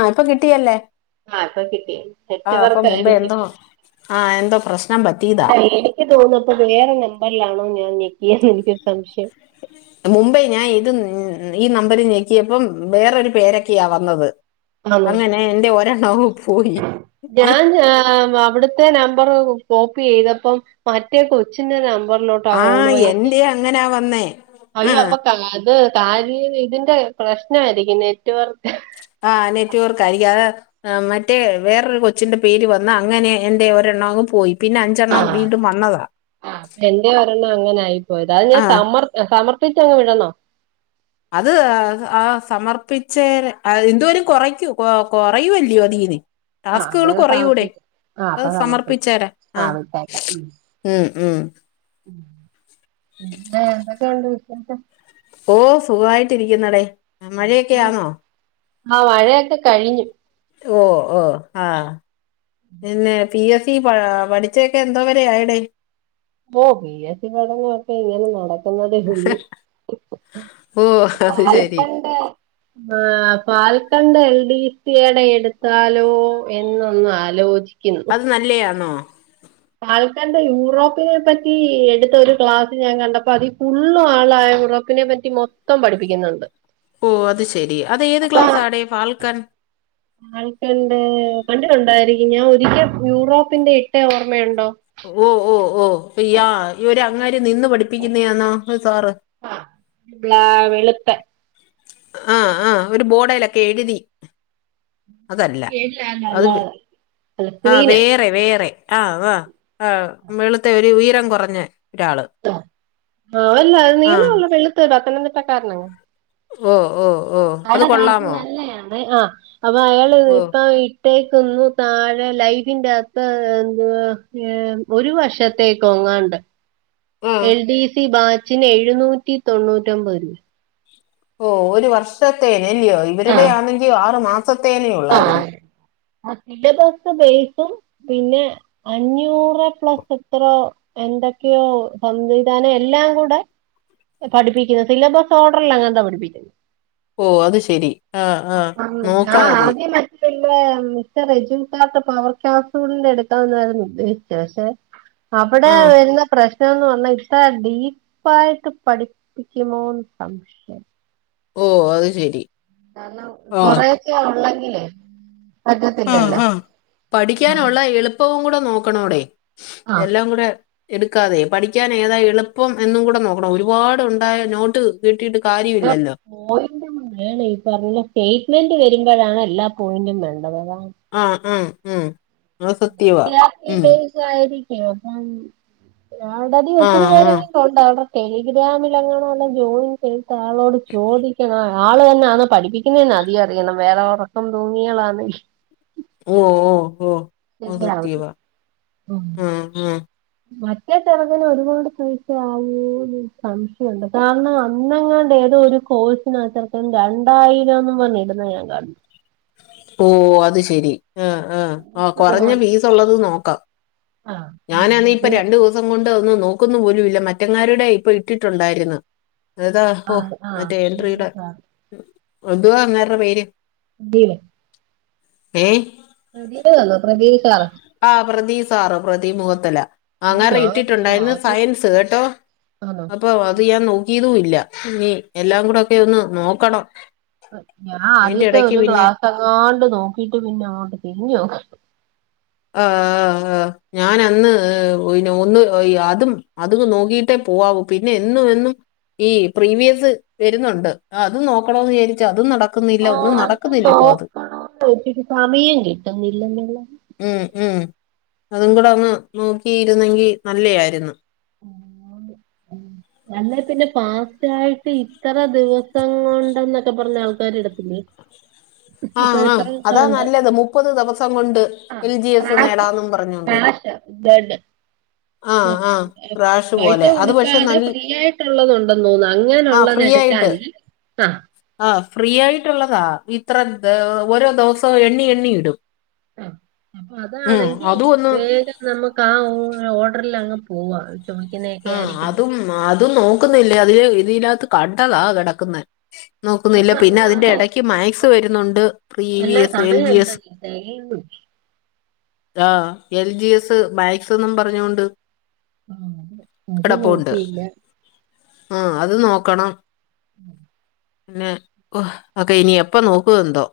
ആ ഇപ്പൊ കിട്ടിയല്ലേ. ആഹ അപ്പൊ കിട്ടി ആ അപ്പൊ നെറ്റ്‌വർക്ക് മുമ്പേ ആയിരിക്കും. എന്തോ ആ എന്തോ പ്രശ്നം പറ്റിയതാ അ എനിക്ക് തോന്നപ്പോ വേറെ ഒരു നമ്പറിലാണോ ഞാൻ ഞക്കിയത് എനിക്കൊരു സംശയം. ഉ മുമ്പേ ഞാൻ ഇത് ഈ നമ്പറിൽ ഞക്കിയപ്പോ വേറൊരു പേരൊക്കെയാ വന്നത്. ആണോ അങ്ങനെ എന്റെ ഒരെണവും പോയി. ഞാൻ അവിടുത്തെ നമ്പറും. കോപ്പി ചെയ്തപ്പം മറ്റേ കൊച്ചിന്റെ നമ്പ. ലോട്ടാ ആ കാൾ പോയെ എന്റെ അങ്ങനാ വന്നേ ആ അയ്യപ്പൊ അത്. പ്രശ്‌നമായിരിക്കും നെറ്റ്‌വർക്ക്. ആ നെറ്റ്‌വർകായിരികാം അ മറ്റേ വേറൊരു കൊച്ചിന്റെ പേര് വന്ന് അങ്ങനെ എൻ്റെ ഒരെണ്ണവും പോയി. പിന്നെ ആ അഞ്ചെണ്ണം വീണ്ടും വന്നതാ എന്റെ ഒരെണ്ണം അങ്ങനെ ആയി പോയതാ അത് ആ ഞാൻ സമർ സമർ. പ്പിച്ചങ് വിടണോ അത് ആ സമർപ്പിച്ചേ ന്തോ കുറയ്ക്കൂ കൊ കൊറയുവല്ലയോ അതിന്. ആഹ് ടാസ്കുകൾ അന്നേരം കുറയൂടെ സമർപ്പിക്കാം ആഹ് അ അപ്പൊ സമർപ്പിക്കാം സമർപ്പിച്ചരാ ആഹ ആഹ് വിട്ടേക്കാം ഉം ഉം ഉം എന്തൊക്കെയുണ്ട് വിശേഷം. ഓ സുഖായിട്ടിരിക്കുന്നുടെ മഴയൊക്കൊയാന്നോ? ആഹ മഴയൊക്കെ കഴിഞ്ഞു. ഓ ഓ ആഹ പിന്നെ പി എഫ. നീ പഠിച്ചൊക്കെ എന്തോ വരെ ആയിടെേ? ഓ പി യസ് സി പഠനൊക്കെ ഇങ്ങനെ നടക്കുന്നതേ ഉള്ളൂ. ഓ അത് ശരി പാൽക്കണ്ട് ആ ീടെ എടുത്താലോ എന്നൊന്ന് ആലോചിക്ക അത് നല്ലയാണോ ഫാൽക്കൻ യൂറോപ്പിനെ പറ്റി എടുത്ത ഒരു ക്ലാസ് ഞാൻ കണ്ടപ്പോ അതി ഫുള്ളും ആളായി. യൂറോപ്പിനെ പറ്റി മൊത്തം പഠിപ്പിക്കുന്നുണ്ട്. ഓ അത് ശെരി അതു ഏത് ക്ലാസാഡാ ഫാൽക്കൻ. ഫാൽക്കൻ പണ്ട് ഉണ്ടായിരിക്കും ഞാൻ ഒരിക്കൽ യൂറോപ്പിന്റെ ഇട്ട ഓർമയുണ്ടോ? അങ്ങ നിന്ന് പഠിപ്പിക്കുന്ന ആണോ അല്ല രാവിലത്തെ ആഹ ആഹ ഒരു ബോഡലൊക്കെ എഴുതി അതല്ല അല്ല അത് അല്ലാതെ അല്ല ആ ക്രീന് വേറെ വേറെ ആഹ് ആാ ആ് വെളുത്തെ ഒരു ഉയരം കുറഞ്ഞ ഒരാള് ആല്ല അത് ആ നീളള്ള വെള്ളുത്തരു പത്തനംതിട്ട കാരനാ ഓ ഓ ഓ അത് കൊള്ളാമോ നല്ലയാണ് ആ അപ്പൊ അയാള് ഓ ഇപ്പ. ത്തേക്കന്ന താഴെ ലൈഫിന്റെ ആത്ത് എ ഒരു വർഷത്തേക്ക. ആ എൽ ഡി സി ബാച്ചിന് എഴുന്നൂറ്റി തൊണ്ണൂറ്റിൊമ്പത് രൂപ ഓ ഒരു വർഷത്തേനല്ലയോ ഇവരുടെ ആണെങ്കിൽ ആറ് മാസത്തേക്കു അധിക ദിവസം ബേസും പിന്നെ അഞ്ഞൂറ് പ്ലസ് എത്രോ എന്തൊക്കെയോ സംവിധാനം എല്ല എല്ലാം കൂടെ പഠിപ്പിക്കുന്നത് സിലബസ് ഓർഡറല്ലാം അങ്ങനന്താ പഠിപ്പിക്കുന്നത്. ഓ അത് ശെരി ആഹ ആഹ നോക്കാതെ. പിന്നെ മിസ്ർ റിജു കാർട്ട് പവർ ക്ലാസ് എടുക്കാായിരുന്നു ഉദ്ദേശിച്ചു പക്ഷെ. അവിടെ ആ വരുന്ന പ്രശ്ന. ന്ന് പറഞ്ഞാൽ ഇത്ര ഡീപ്പ ആായിട്ട് പഠിപ്പിക്കുമോന്ന് സംശയം ഓ അത് ശെരി കാരണം, കൊറേയൊക്കെ ഒള്ളെങ്കിലേ ആ ആ ആഹ് പഠിക്കാനുള്ള എളുപ്പവും കൂടെ നോക്കണോ- ടെ, ആഹ് എല്ലാം കൂടെ എടുക്കാതെ, പഠിക്കാൻ ഏതാ എളുപ്പം എന്നും കൂടെ നോ ക്കണം. ഒരുപാടുണ്ടായാ നോട്ട് കിട്ടിയിട്ട് കാര്യമില്ലല്ലോ പോയിന്റ [unintelligible] ഈ പറഞ്ഞ സ്റ്റേറ്റ്മെന്റ് വരുമ്പോഴാണ് എല്ലാ പോയിന്റും വേണ്ടത് അതാ ആ ആ ഉം അത് സത്യവാ [unintelligible] ഉം ബേയ്സ് ആയിരിക്കു [unintelligible] ആ ഒത്തിരി ആ പേരെങ്ങും ഒണ്ടാ അവി ടെലിഗ്രാമിലങ്ങനോള്ള ജോയിൻ ചെയ്ത ആളോട് ചോദിക്കണ ആള് തന്നാണോ പഠിപ്പിക്കുന്നെന്ന് അദ്യം അറിയണം. വേറെ ഉറക്കം തൂങ്ങികളാണെങ്കി ഓ ഓ ഓ അത് സത്യവാ ഉം ആ ആ [unintelligible] ഒരുപാട് പൈസ ആവോന്നൊരു സംശയുണ്ട് കാരണം, അന്നെങ്ങാണ്ട് ഏതോ ഒരു കോഴ്സിനാച്ചെറുക്കൻ രണ്ടായിരംന്ന് പറഞ്ഞിടുന്ന ഞാൻ കണ്ടു. ഓ അത് ശരി. ആ ആ അ കണ്ടു കൊറഞ്ഞ ഫീസ് ഉള്ളത് നോക്കാം. ആഹ് ഞാനാന്നെ ഇപ്പ ഇത് രണ്ട് ദിവസം കൊണ്ട് ഒന്ന് നോക്കുന്നു പോലുമില്ല. മറ്റങ്ങാരുടെ ഇപ്പൊ ഇട്ടിട്ടുണ്ടായിരുന്ന് അതാ ഹൊ ആഹ് ആഹ് മറ്റേ എൻട്രിയുടെ, പ്രതീല് എന്തുവാ അങ്ങേരുടെ പേര്‌? [unintelligible] ഏ പ്രദീപ് വന്നോ പ്രതീപ് സാർ ആ പ്രതീപ് സാറ് പ്രതി മുഖത്തിലെ അങ്ങേര് ഞാൻ ഇട്ടിട്ടുണ്ടായിര്ന്ന് ആദ്യ സയൻസ് കേട്ടോ. ആണോ അപ്പൊ അത് ഞാൻ നോക് യതും ഇല്ല. ഇനി എല്ലാം കൂടെ ഒക്കെ ഒന്ന് നോക്കണം. ഞാൻ അതിന്റെ ആദ്യത്തെ ഇടയ്ക്ക് ഒരു പിന്നെ ക്ലാസെ- ങ്ങാണ്ട് നോക്കീട്ട് പിന്നെ അങ്ങോട്ട് തിരിഞ്ഞു നോക്കിട്ടി [inaudible] ആ ആ ആ ഞാൻ അന്ന് ഒന്ന് അതും അതും നോക്കിട്ടേ പോ പോവാവു പിന്നെ എന്നും എന്നും ഈ പ്രീവിയസ് വരുന്നുണ്ട്. അതും നോക്കണോന്ന് വിചാരിച്ച് അതും നടക്ക ആ അത് നോക്കണോന്ന് വച്ചിട്ട് സമയം കിട്ടുന്നില്ലെന്നുള്ള ഉം ഉം അതും കൂടെ ഒന്ന് നോക്കിയിരുന്നെങ്കി നല്ലെയായിരുന്ന്. [inaudible] അല്ലെ പിന്നെ ഫാസ്റ്റായിട്ട് ഇത്ര ദിവസം കൊണ്ടെന്നൊക്കെ പറഞ്ഞ് ആൾക്കാരിടത്തില്ലേ. ആ ആ അതാ നല്ലത്, മുപ്പത് ദിവസം കൊണ്ട് ആഹ് എൽ ജി എസ് ക്രാക്ക്, നേടാന്നും പറഞ്ഞുകൊണ്ട് ആ ആ ക്രാഷ് പോലെ അത് പക്ഷെ പൈസകൊടുക്കാതെ നല്ല ഫ്രീയായിട്ടുള്ളതൊണ്ട്ന്ന് തോന്നുന്നു ആ അങ്ങെനുള്ളത് എടുക്കാ ആ ഫ്രീയായിട്ടുള്ളതാ ഇത്ര [unintelligible] ഓരോ ദിവസ്സോഎണ്ണിയെണ്ണിയിടും ആ അപ്പൊ അതാണെങ്കി അതും ഒന്ന് വേഗം നമ്മക്കാ ഓർഡറലങ്ങ് പോവാ ചോദിക്കുന്നതൊക്കെ ആ ആയിരിക്കും അതും അതും നോക്കുന്നില്ലേ അതില് ഇതില്ലാത്ത് കണ്ടതാ കിടക്കുന്നെ ഈ നോക്കുന്നില്ല പിന്നെ പറഞ്ഞ അതിന്റെ പോലെ ഇടയ്ക്ക് മാക്സ് വരുന്നുണ്ട് pre V S, L G S. ഉം ആ എൽ ജി എസ്, മാക്സ് എന്നും പറഞ്ഞുകൊണ്ട് ആ അത് അത് നോക്കിയില്ല ആ അത് നോക്കണം പിന്നെ ഒക്കെ ഇനി അപ്പൊ നോക്കുവന്തോ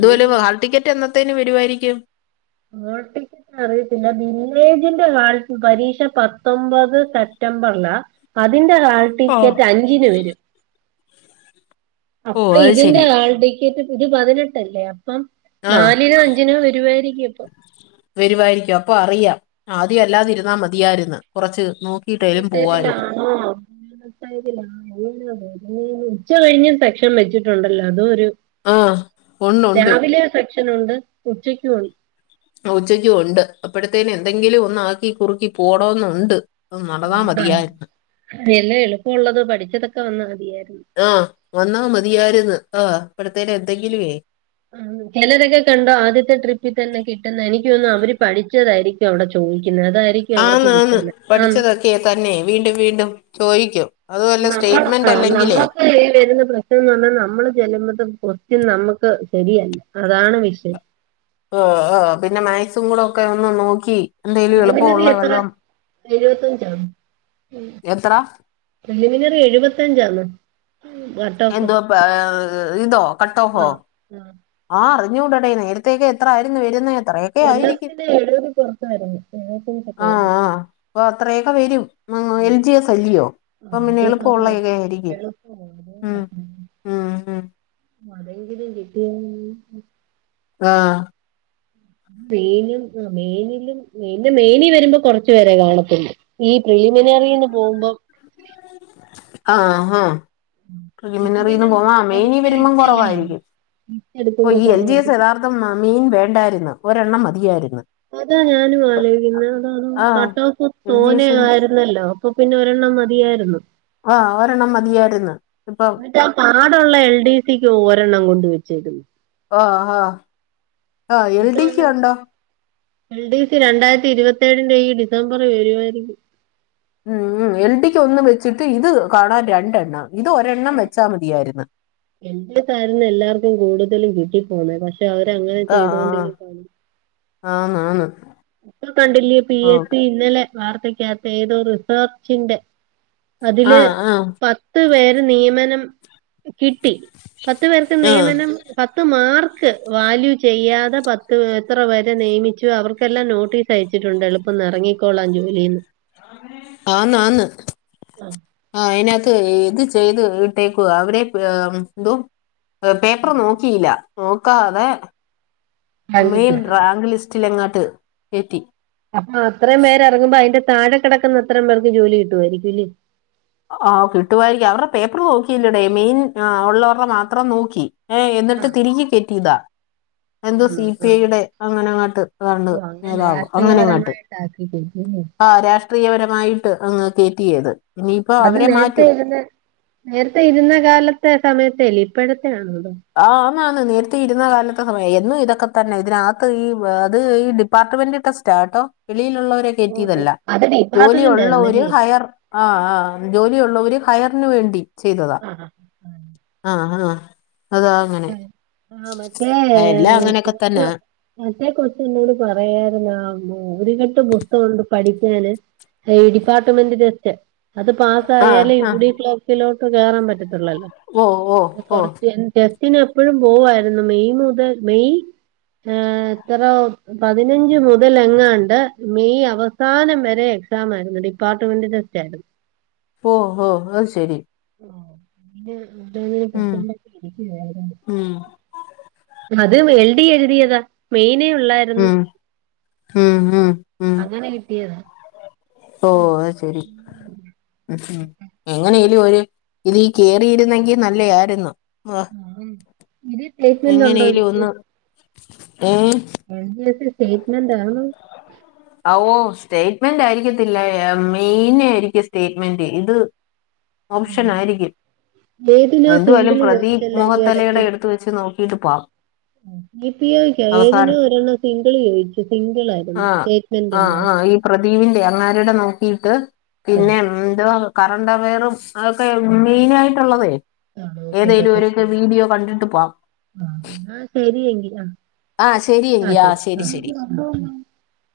ഇനി ഹാൾ ടിക്കറ്റ് എന്നത്തേന് വരുവായിരിക്കും ഹാൾടിക്കറ്റ് അറിയത്തില്ല വില്ലേജിന്റെ കാലത്ത് പരീക്ഷ പത്തൊമ്പത് സപ്റ്റ ബർലാ അതിന്റെ ഓഹ് ഹാൾടിക്കറ്റ് അഞ്ചിന് വരും. ഓ അപ്പ അത് ഇതിന്റെ ശരി ഹാൾടിക്കറ്റ് [unintelligible] പതിനെട്ടല്ലേ അപ്പം ആഹ് നാലിനോ അഞ്ചിനോ വരുവായിരിക്കും ഇപ്പൊ വരുവായിരിക്കും അപ്പൊ അറിയാം ആദ്യം അല്ലാതിരുന്നാ മതിയായിരുന്നു കുറച്ച് [unintelligible] നോക്കിയിട്ടേലും പോവായിരുന്നു ഉച്ച കഴിഞ്ഞ് സെക്ഷൻ വെച്ചിട്ടുണ്ടല്ലോ അതൊ ഒരു ആ ഉണ്ട് ഉണ്ട് [unintelligible] ക്ഷനുണ്ട് ഉച്ചക്കുംണ്ട് ഉച്ചയ്ക്കും ഉണ്ട് അപ്പോഴത്തേന് എന്തെങ്കിലും ഒന്ന ആക്കി കുറുക്കി പോണന്നുണ്ട് ഒന്ന് അതുകൊണ്ടാ നടന്നമതിയായി എല്ലാം എളുപ്പമുള്ളത് പഠിച്ചതൊക്കെ വന്നാ മതിയായിരുന്നു ആ വന്നാ മതിയായിരുന്നു ആ ഇപ്പടുത്തേന് എന്തെങ്കിലുവേ ചിലരൊക്കെ കണ്ടോ, ആദ്യത്തെ ട്രിപ്പിൽ തന്നെ കിട്ടുന്നെ എനിക്ക്തോന്നുന്നു അവര് പഠിച്ചതായിരിക്കും വിടെ ചോദി ആന്ന് ആന്ന് പഠിച്ചതൊക്കെ തന്നെ വീണ്ടും വീണ്ടും ചോയ്ക്കും നമ്മളൊന്ന ആ നമ്മക്ക് വരുന്ന പ്രശ്നംന്ന് പറഞ്ഞാൽ നമ്മള് ചെല്ലുമ്പത്ത്- [unintelligible] നമ്മക്ക് ശരിയല്ല അതാണ് വിഷയം ആ ആ പിന്നെ മാക്സും കൂടെ ഒക്കെ ഒന്ന് നോക്കി എന്തേലും പ്രിലിമിനറി എളുപ്പംഉള്ളെ എത്ര വല്ലോം എഴുപത്തഞ്ചാണ് എത്ര എലിമിനറി എഴുപത്തഞ്ചാന്ന് എന്തുവാപ്പൊ ഇതോ കട്ട് ഓഫോ ആ ആ ആ അറിഞ്ഞൂടടേ. നേരത്തേക്കെ എത്രായിരുന്നു വരുന്നെ അത്രയൊക്കെയായിരിക്കും. കൊല്ലത്തിന് എഴുപത് പുറത്ത് വരുന്നു എഴുപത്തഞ്ചൊക്കെ ആ വരും ആ അപ്പൊ അത്രയൊക്കെവരും ആ എൽജിഎസ് അല്ലിയോ അപ്പംപിന്നെ എളുപ്പമുള്ളയൊക്കെ ആയിരിക്കും ഉം ഉം ഉം അതെങ്കിലും കിട്ടിയാരിന്നെങ്കി ആ മേനും ആ മേനിലും എന്റെ മേനി വരുമ്പോ കുറച്ച്പേരെ കാണത്തുള്ളൂ. ഈ പ്രിലിമിനറി ന്ന് പോകുമ്പം ആ ആ അപ്പൊ പ്രിലിമിനറിന്ന് പിന്നെ പോവാ, ആ മെയ്നി കൊറച്ച് വരുമ്പോ ലിസ്റ്റ് അല്ല കൊറവായിരിക്കും ലിസ്റ്റ് ഓ എടുക്കുമ്പോ ഈഎൽജി എസ് കുറവായിരിക്കും യഥാർത്ഥം മീൻ വേണ്ടായിരുന്ന്. ഒരെണ്ണം മതിയായിരുന്നു അതാ ഞാനും ആലോചിക്കുന്നത് [unintelligible] ആഹ് കട്ടോഫ് എൽ ജി തോനെ എസിന് ആയിരുന്നല്ലോ അപ്പൊ പിന്നെ ഒരെ ണ്ണം മതിയായിരുന്നു ആഹ് ഒരെണ്ണം മതിയായിരുന്നു ഇപ്പം എന്നിട്ട് ആ [unintelligible] എൽ ഡി സി ക്ക് ഒരെണ്ണം കൊണ്ട് വെച്ചെക്കുന്നു [inaudible] ആ ഹാ അത് വന്നെങ്കി, എൽ ഡി എഫ് രണ്ടായിരത്തി ഇരുപത്ത് ത്തേഴിന്റെ ഈ ഡിസംബറി വരുവായിരിക്കും. ഉം ഉം എൽ ഡിക്ക് ഒന്ന് വെച്ചിട്ട് ഇത് കാണാൻ രണ്ടെണ്ണം ഇത് ഒരെണ്ണം വെച്ചാ മതിയായിര്ന്ന്. [unintelligible] എല്ലാർക്കും കൂടുതലും കിട്ടി പോന്നേ പക്ഷെ പക്ഷെ അവരങ്ങനെ ചെയ്തോണ്ടി ആഹ് [unintelligible] ആന്ന് ആന്ന്. ഇപ്പ കണ്ടില്ലെ പി ഓ എസ് സി ഇന്നലെ വാർത്തയ്ക്കാത്തെ ഏതോ റിസർച്ചിന്റെ അതില്, ആഹ് ആഹ് പത്ത് പേര് നിയമനം കിട്ടി. പത്ത് പേർക്ക് ആഹ് നിയമനം പത്ത് മാർ ക്ക് വാല്യൂ ചെയ്യാതെ പത്ത് എത്ര വരെ നിയമിച്ചു അവർക്ക് ക്കെല്ലാം നോട്ടീസ് അയച്ചിട്ടുണ്ട്, എളുപ്പന്നെറങ്ങിക്കോളാൻ ജോലീന്ന്. ആന്ന് ആന്ന്. ആ അയ്നകത്ത് ഏയ്ത് ചൊ ചെയ്ത് ഇട്ടേക്കുവ. അവരെ പ് ന്തോ ഏ പേപ്പർ നോക്കിയില്ല. നോക്കാതെ ബാങ്കി കിട്ടി മെയ്ൻ റാങ്ക് ലിസ്റ്റിലങ്ങാട്ട് എത്തി. അപ്പൊ അത്രയും പേര് ഇറങ്ങുമ്പോ അതിന്റെ താഴെ കിടക്കുന്ന അത്രം പേർക്ക് ജോലി കിട്ടുമായിരിക്കും അല്ല്യോ ആ കിട്ടുവായിരിക്കും അവരുടെ പേപ്പർ നോക്കിയില്ലടേ മെയിൻ ഉള്ളവരുടെ മാത്രം നോക്കി ഏ എന്നിട്ട് തിരികികേറ്റിയതാ എന്തോ ആണോ സി പി ആ ഐ യുടെ അങ്ങനെങ്ങാട്ട് ഏതണ്ട് ഓ അങ്ങനെ നേതാവ് അങ്ങനങ്ങാട്ട് രാഷ്ട്രീയപരമായിട്ട് ആക്കി ആ രാഷ്ട്രീയപരമായിട്ട് അങ്ങ് കേറ്റിയത് അത് നേരത്തെ ഇരുന്ന നേരത്തെ ഇരുന്ന കാലത്തെ സമയത്തേല്ല ഇപ്പോഴ ത്തെ ആണോ അത് ആഹ് ആന്നാന്ന് നേരത്തെ ഇരുന്ന കാലത്തെ സമയ എന്നും ഇതൊക്കെ തന്നെ ഇതിനകത്ത് ഈ അത് ഈ ഡിപ്പാർട്ട്മെന്റ് ടെസ്റ്റാ കേട്ടോ വെളിയിലുള്ളവരെ ഓ ഡി കേറ്റിയതല്ല അത് ഡിപ്പാർട്ട്മെന്റ് ജോലിയുള്ള ഒരു ആയിരുന്നല്ലേ ഹയർ ആ ആ ജോലിയുള്ളൊരു ഹ ഹയറിന് വേണ്ടി ചെയ്തതാ ആ ആ ആ ആ അതാ അങ്ങനെ ആ ആ, മറ്റേ എല്ലാം അങ്ങനെയൊക്കെ തന്നാ മറ്റെ കൊച്ച് എന്നോട് പറയാരുന്നു ആ ഒരു കെട്ട് പുസ്തകമുണ്ട് പഠിക്കാന് ഈ ഡിപ്പാർട്ട്മെന്റ് ടെസ്റ്റ്. അത് ആഹ് പാസ്സായാലെ യു ആഹ് ഡി ക്ലർക്കിലോട്ട് കേറാൻ പറ്റത് ത്ത്ള്ളല്ലോ. ഓ ഓ അപ്പം ഓ കുറച്ചെ ടെസ്റ്റിന് എപ്പോഴും പോവായിരുന്നു മെയ് മുതൽ മെയ് ഏ എത്ര പതിനഞ്ച് മുതൽ എങ്ങാണ്ട് മെയ് അവസാനം വരെ എക്സാം ആയിരുന്നു ഡിപ്പാർട്ട്മെന്റ് ടെസ്റ്റ് ആയിരുന്നു ഓ ഹോ അതു ശരി ആ പിന്നെ എന്തെങ്കിലും ഉം [unintelligible] ഇരിക്കയാരുന്നു. ഉം അത് എൽ ഡി എഴുതിയതാ. മെയിന് ഒള്ളാരുന്നു. ഉം ഉം ഉം ഉം അങ്ങനെ കിട്ടിയതാ ഓ അതു ശരി ഉം ഉം എങ്ങനെലും ഒരു ഇതി കേറിയിരുന്നെങ്കി നല്ലയാരുന്നു ആ ഇതി സ്റ്റേയിറ്റ്മെന്റ് ഉണ്ടോ എങ്ങനെലും എനിക്ക് ഒന്ന് ഏഹ് എൽ ഡി എഫ് സ്റ്റേറ്റ്മെൻറാണോ ആ ഓ സ്റ്റേറ്റ്മെന്റ് ആയിരിക്കത്തില്ല മെയിന് ആയിരിക്കും സ്റ്റേറ്റ്മെന്റ് ഇത് ഓപ്ഷൻ ആയിരിക്കും ഏതിനോ എന്തുവായാലും സിംഗിള് പ്രതി ചോദിച്ചല്ലോ മുഹത്തലയുടെ എടുത്ത് വെച്ച് നോക്കിട്ട് പോവാം ഉം. ഇ പി ഓ ക്കാ ഏതിനോ അവസാനം ഒരെണ്ണ സീ സി ചോദിച്ചു സിംഗിൾ ആ ആരുന്നു സ്റ്റേറ്റ്മെന്റില്ലാതെ ആരടെ നോക്കിട്ട് പിന്നെ ഇല്ലായിരുന്നു എന്തുവാ കറണ്ട് അവെയറും അതൊക്കെ മെയിൻ ആയിട്ടുള്ളതേ ആ ഏതെലും നോക്കിട്ടൊക്കെ ഒരുക്ക് പോ വീഡിയോ കണ്ടിട്ട് പാം ആ എന്നാ ശരിയെങ്കിൽ ആ ആ ശരി എങ്കിയാസ് [inaudible]